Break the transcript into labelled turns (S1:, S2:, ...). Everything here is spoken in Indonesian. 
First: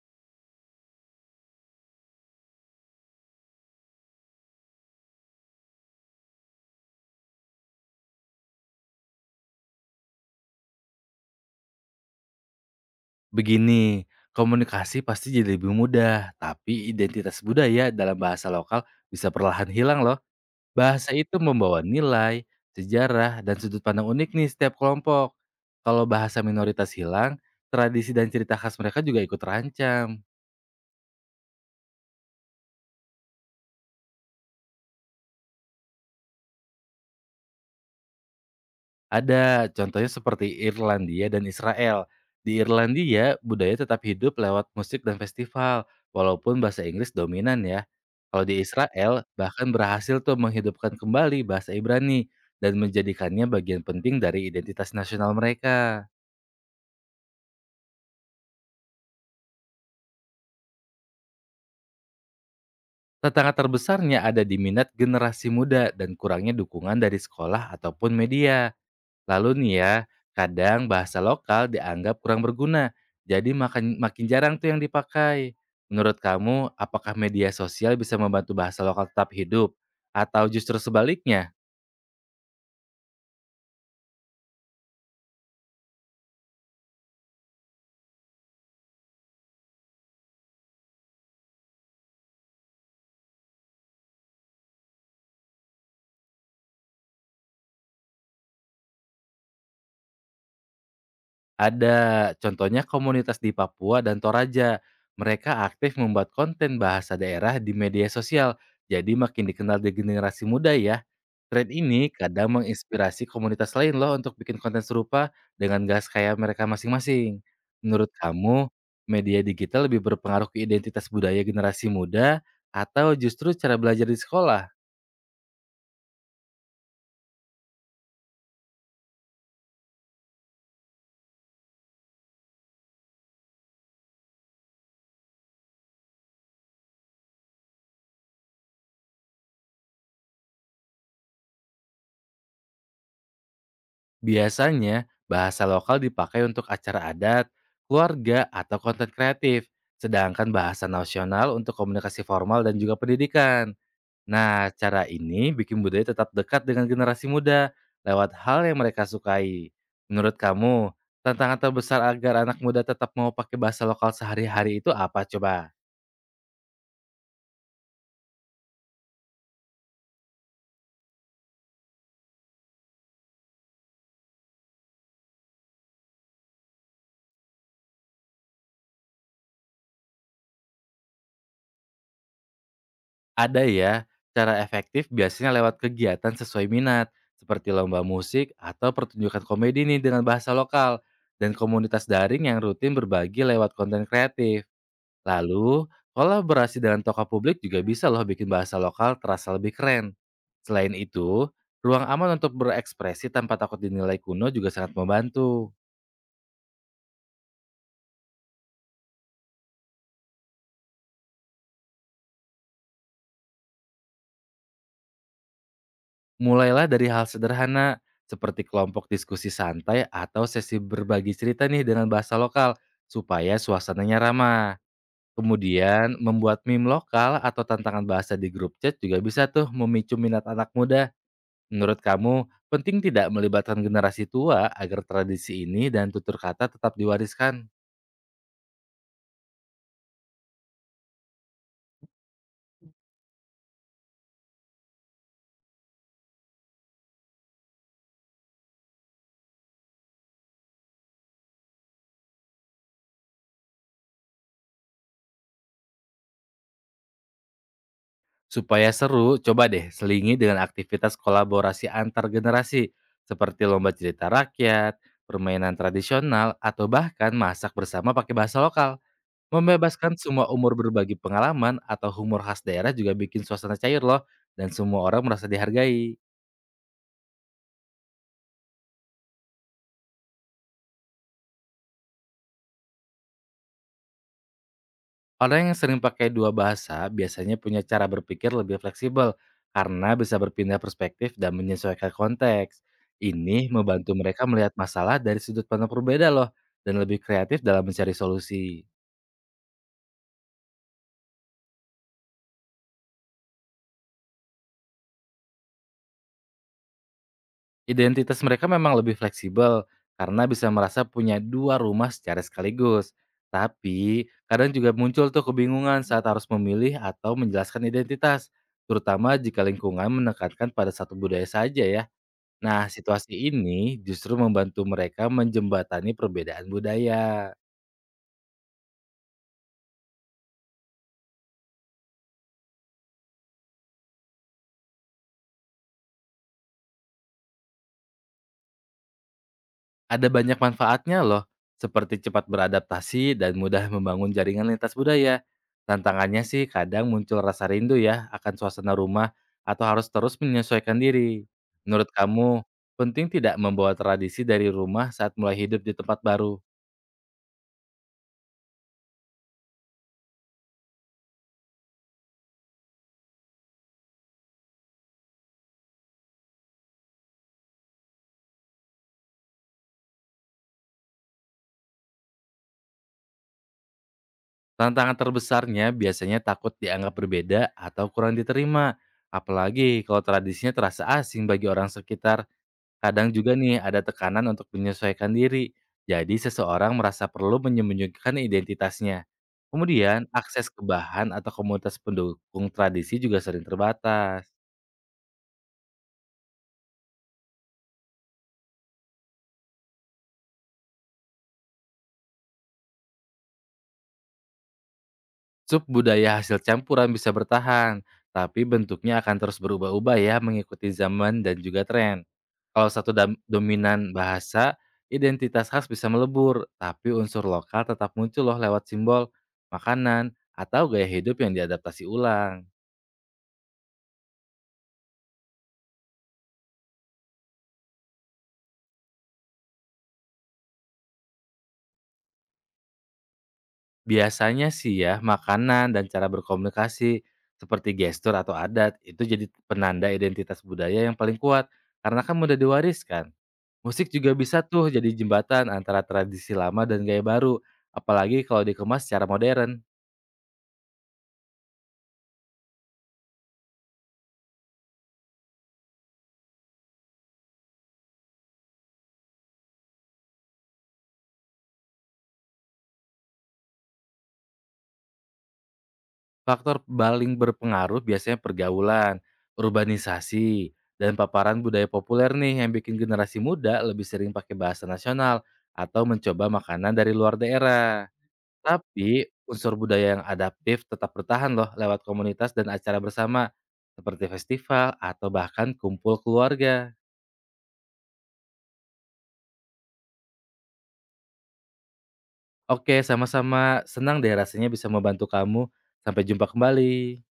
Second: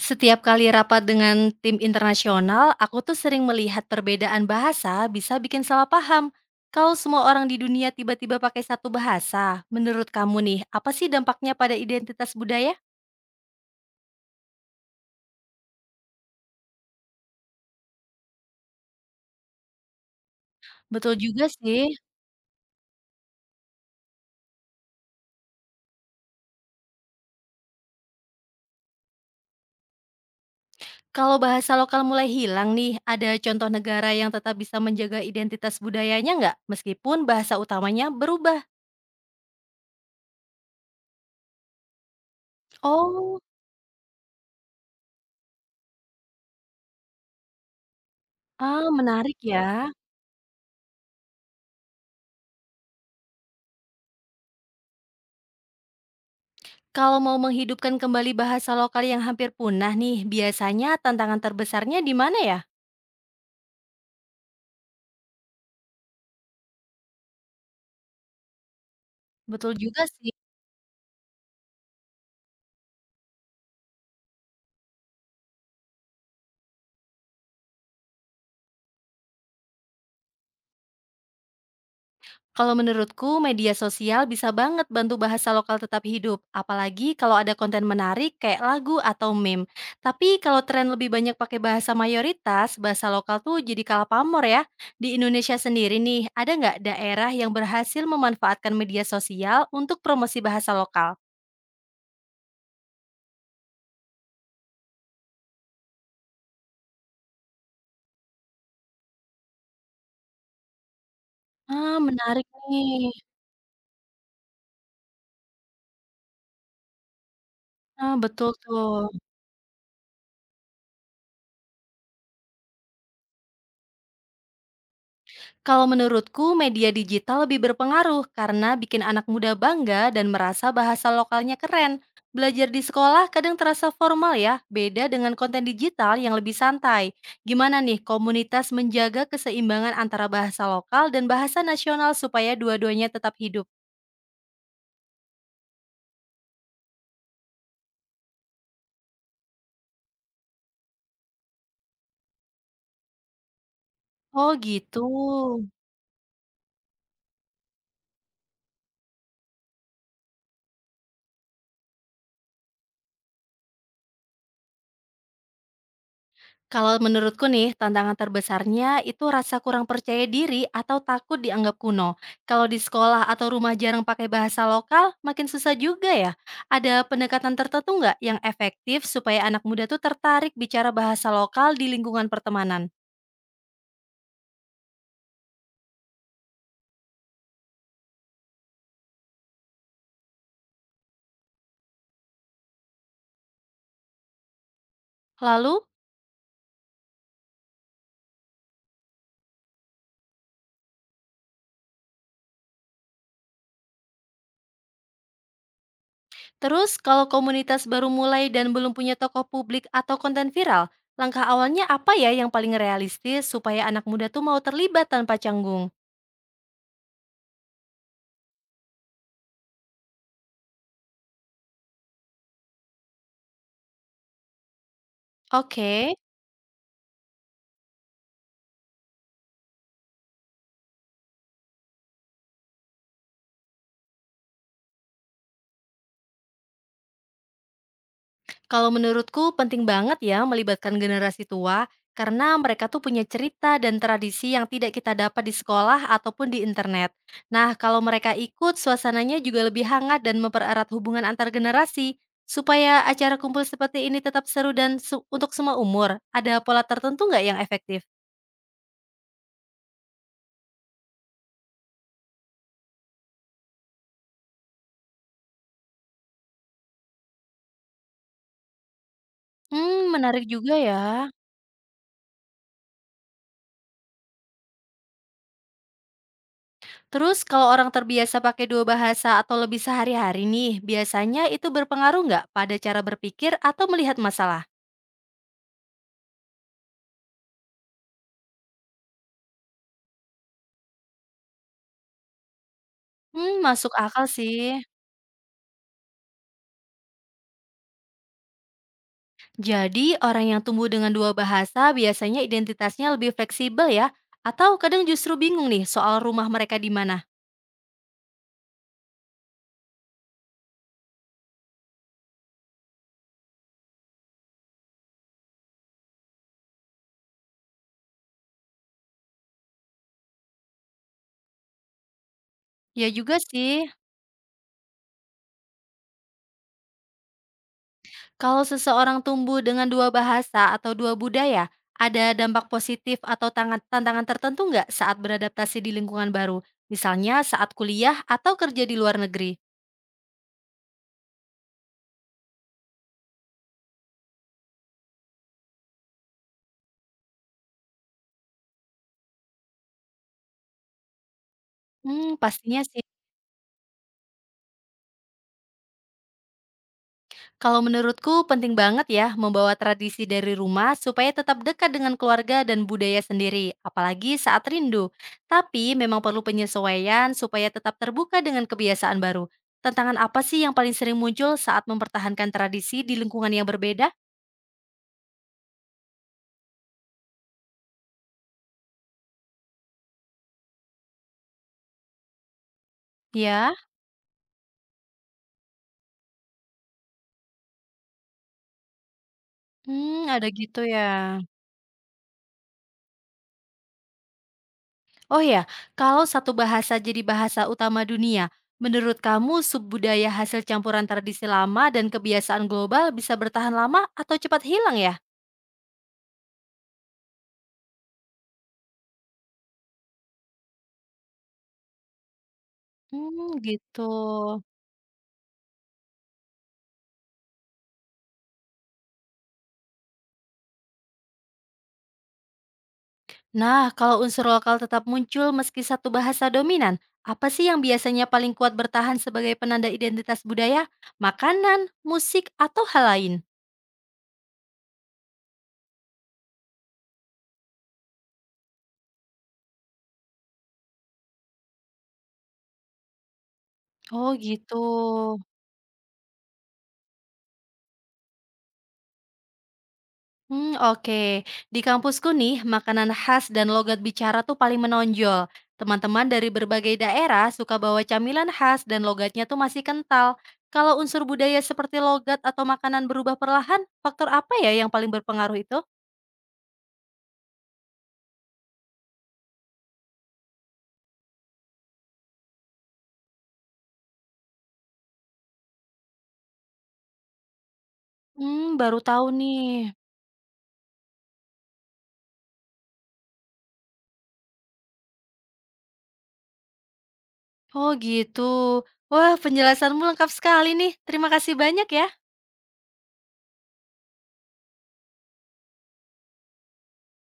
S1: Setiap kali rapat dengan tim internasional, aku tuh sering melihat perbedaan bahasa bisa bikin salah paham. Kalau semua orang di dunia tiba-tiba pakai satu bahasa, menurut kamu nih, apa sih dampaknya pada identitas budaya?
S2: Begini, komunikasi pasti jadi lebih mudah, tapi identitas budaya dalam bahasa lokal bisa perlahan hilang loh. Bahasa
S1: Betul
S2: itu
S1: juga sih.
S2: membawa nilai, sejarah, dan sudut pandang unik nih setiap kelompok. Kalau bahasa minoritas hilang, tradisi dan cerita khas mereka juga ikut terancam.
S1: Kalau bahasa lokal mulai hilang nih, ada contoh negara yang tetap bisa menjaga identitas budayanya nggak? Meskipun bahasa utamanya berubah.
S2: Ada, contohnya seperti Irlandia dan Israel. Di Irlandia,
S1: Oh,
S2: budaya tetap hidup lewat musik dan festival, walaupun bahasa Inggris dominan ya. Kalau di
S1: ah
S2: Israel,
S1: menarik ya.
S2: bahkan berhasil tuh menghidupkan kembali bahasa Ibrani dan menjadikannya bagian penting dari identitas nasional mereka.
S1: Kalau mau menghidupkan kembali bahasa lokal yang hampir punah nih, biasanya tantangan terbesarnya di mana ya?
S2: Tantangan terbesarnya ada di minat generasi muda dan kurangnya dukungan dari sekolah ataupun media. Lalu
S1: Betul
S2: nih ya,
S1: juga sih.
S2: kadang bahasa lokal dianggap kurang berguna, jadi makin makin jarang tuh yang dipakai. Menurut kamu, apakah media sosial bisa membantu bahasa lokal tetap hidup? Atau justru sebaliknya,
S1: Kalau menurutku, media sosial bisa banget bantu bahasa lokal tetap hidup, apalagi kalau ada konten menarik kayak lagu atau meme. Tapi kalau tren lebih banyak pakai bahasa mayoritas, bahasa lokal tuh jadi kalah pamor ya. Di Indonesia sendiri nih, ada nggak daerah yang berhasil memanfaatkan media sosial untuk promosi bahasa lokal?
S2: ada, contohnya komunitas di Papua dan Toraja. Mereka aktif membuat konten bahasa daerah di media sosial, jadi makin dikenal di generasi muda ya. Tren
S1: Ah,
S2: ini
S1: menarik
S2: kadang
S1: nih.
S2: menginspirasi komunitas lain loh untuk bikin konten serupa dengan gas kayak mereka masing-masing. Menurut
S1: Ah, betul
S2: kamu,
S1: tuh.
S2: media digital lebih berpengaruh ke identitas budaya generasi muda atau justru cara belajar di sekolah?
S1: Kalau menurutku, media digital lebih berpengaruh karena bikin anak muda bangga dan merasa bahasa lokalnya keren. Belajar di sekolah kadang terasa formal ya, beda dengan konten digital yang lebih santai. Gimana nih komunitas menjaga keseimbangan antara bahasa lokal dan bahasa nasional supaya dua-duanya tetap hidup?
S2: Biasanya, bahasa lokal dipakai untuk acara adat, keluarga, atau konten kreatif, sedangkan bahasa nasional untuk komunikasi formal dan juga pendidikan.
S1: Oh
S2: Nah,
S1: gitu.
S2: cara ini bikin budaya tetap dekat dengan generasi muda lewat hal yang mereka sukai. Menurut kamu, tantangan terbesar agar anak muda tetap mau pakai bahasa lokal sehari-hari itu apa coba?
S1: Kalau menurutku nih, tantangan terbesarnya itu rasa kurang percaya diri atau takut dianggap kuno. Kalau di sekolah atau rumah jarang pakai bahasa lokal, makin susah juga ya. Ada pendekatan tertentu nggak yang efektif supaya anak muda tuh tertarik bicara bahasa lokal di lingkungan pertemanan?
S2: Ada ya, cara efektif biasanya lewat kegiatan sesuai minat, seperti lomba musik atau pertunjukan komedi nih dengan bahasa lokal, dan komunitas daring yang rutin berbagi lewat konten kreatif.
S1: Lalu,
S2: Lalu, kolaborasi dengan tokoh publik juga bisa loh bikin bahasa lokal terasa lebih keren. Selain itu, ruang aman untuk berekspresi tanpa takut dinilai kuno juga sangat membantu.
S1: terus kalau komunitas baru mulai dan belum punya tokoh publik atau konten viral, langkah awalnya apa ya yang paling realistis supaya anak muda tuh mau terlibat tanpa canggung?
S2: Mulailah dari hal sederhana, seperti kelompok diskusi santai atau sesi berbagi cerita nih dengan bahasa lokal, supaya suasananya ramah.
S1: Oke.
S2: Kemudian, membuat meme lokal atau tantangan bahasa di grup chat juga bisa tuh memicu minat anak muda. Menurut kamu, penting tidak melibatkan generasi tua agar tradisi ini dan tutur kata tetap diwariskan?
S1: Kalau menurutku penting banget ya melibatkan generasi tua karena mereka tuh punya cerita dan tradisi yang tidak kita dapat di sekolah ataupun di internet. Nah, kalau mereka ikut, suasananya juga lebih hangat dan mempererat hubungan antar generasi. Supaya acara kumpul seperti ini tetap seru dan untuk semua umur, ada pola tertentu nggak yang efektif?
S2: Supaya seru, coba deh selingi dengan aktivitas kolaborasi antar generasi seperti lomba cerita rakyat, permainan tradisional, atau bahkan masak bersama pakai bahasa lokal.
S1: Hmm,
S2: Membebaskan
S1: menarik
S2: semua
S1: juga
S2: umur
S1: ya.
S2: berbagi pengalaman atau humor khas daerah juga bikin suasana cair loh dan semua orang merasa dihargai.
S1: Terus kalau orang terbiasa pakai dua bahasa atau lebih sehari-hari nih, biasanya itu berpengaruh nggak pada cara berpikir atau melihat masalah?
S2: Orang yang sering pakai dua bahasa biasanya punya cara berpikir lebih fleksibel karena bisa berpindah perspektif dan menyesuaikan konteks.
S1: Hmm,
S2: Ini
S1: masuk
S2: membantu
S1: akal
S2: mereka melihat
S1: sih.
S2: masalah dari sudut pandang berbeda loh dan lebih kreatif dalam mencari solusi.
S1: Jadi orang yang tumbuh dengan 2 bahasa biasanya identitasnya lebih fleksibel ya, atau kadang justru bingung nih soal rumah mereka di mana?
S2: Identitas mereka memang lebih fleksibel karena bisa merasa punya dua rumah secara sekaligus. Tapi kadang juga muncul tuh kebingungan saat harus memilih atau menjelaskan identitas, terutama jika lingkungan menekankan pada satu budaya saja ya. Nah,
S1: Ya
S2: situasi
S1: juga sih,
S2: ini justru membantu mereka menjembatani perbedaan budaya.
S1: kalau seseorang tumbuh dengan 2 bahasa atau 2 budaya, ada dampak positif atau tantangan tertentu nggak saat beradaptasi di lingkungan baru? Misalnya saat kuliah atau kerja di luar negeri?
S2: Ada banyak manfaatnya loh, seperti cepat beradaptasi dan mudah membangun jaringan lintas budaya. Tantangannya sih kadang muncul rasa rindu ya akan suasana rumah atau harus terus menyesuaikan diri. Menurut
S1: Hmm,
S2: kamu,
S1: pastinya sih.
S2: penting tidak membawa tradisi dari rumah saat mulai hidup di tempat baru?
S1: Kalau menurutku penting banget ya membawa tradisi dari rumah supaya tetap dekat dengan keluarga dan budaya sendiri, apalagi saat rindu. Tapi memang perlu penyesuaian supaya tetap terbuka dengan kebiasaan baru. Tantangan apa sih yang paling sering muncul saat mempertahankan tradisi di lingkungan yang berbeda?
S2: Tantangan terbesarnya biasanya takut dianggap berbeda atau kurang diterima, apalagi kalau tradisinya terasa asing bagi orang sekitar. Kadang juga
S1: Ya,
S2: nih ada tekanan untuk menyesuaikan diri, jadi seseorang merasa perlu menyembunyikan identitasnya.
S1: hmm,
S2: Kemudian,
S1: ada
S2: akses
S1: gitu
S2: ke
S1: ya.
S2: bahan atau komunitas pendukung tradisi juga sering terbatas.
S1: Oh ya, kalau satu bahasa jadi bahasa utama dunia, menurut kamu subbudaya hasil campuran tradisi lama dan kebiasaan global bisa bertahan lama atau cepat hilang ya?
S2: Sub budaya hasil campuran bisa bertahan, tapi bentuknya akan terus berubah-ubah ya mengikuti zaman dan juga tren. Kalau satu
S1: Hmm gitu.
S2: dominan bahasa, identitas khas bisa melebur, tapi unsur lokal tetap muncul loh lewat simbol, makanan, atau gaya hidup yang diadaptasi ulang.
S1: Nah, kalau unsur lokal tetap muncul meski satu bahasa dominan, apa sih yang biasanya paling kuat bertahan sebagai penanda identitas budaya? Makanan, musik, atau hal lain?
S2: Biasanya sih ya, makanan dan cara berkomunikasi seperti gestur atau adat itu jadi penanda identitas budaya yang paling kuat karena kan mudah diwariskan. Musik juga
S1: Oh,
S2: bisa
S1: gitu.
S2: tuh jadi jembatan antara tradisi lama dan gaya baru, apalagi kalau dikemas secara modern.
S1: Hmm oke. Di kampusku nih, makanan khas dan logat bicara tuh paling menonjol. Teman-teman dari berbagai daerah suka bawa camilan khas dan logatnya tuh masih kental. Kalau unsur budaya seperti logat atau makanan berubah perlahan, faktor apa ya yang paling berpengaruh itu?
S2: Faktor paling berpengaruh biasanya pergaulan, urbanisasi, dan paparan budaya populer nih yang bikin generasi muda lebih sering pakai bahasa nasional atau mencoba makanan dari luar daerah.
S1: Mmm, baru
S2: Tapi,
S1: tahu nih.
S2: unsur budaya yang adaptif tetap bertahan loh lewat komunitas dan acara bersama, seperti festival atau bahkan kumpul keluarga.
S1: Oh gitu. Wah penjelasanmu lengkap sekali nih. Terima kasih banyak ya.
S2: Oke, sama-sama. Senang deh rasanya bisa membantu kamu. Sampai jumpa kembali.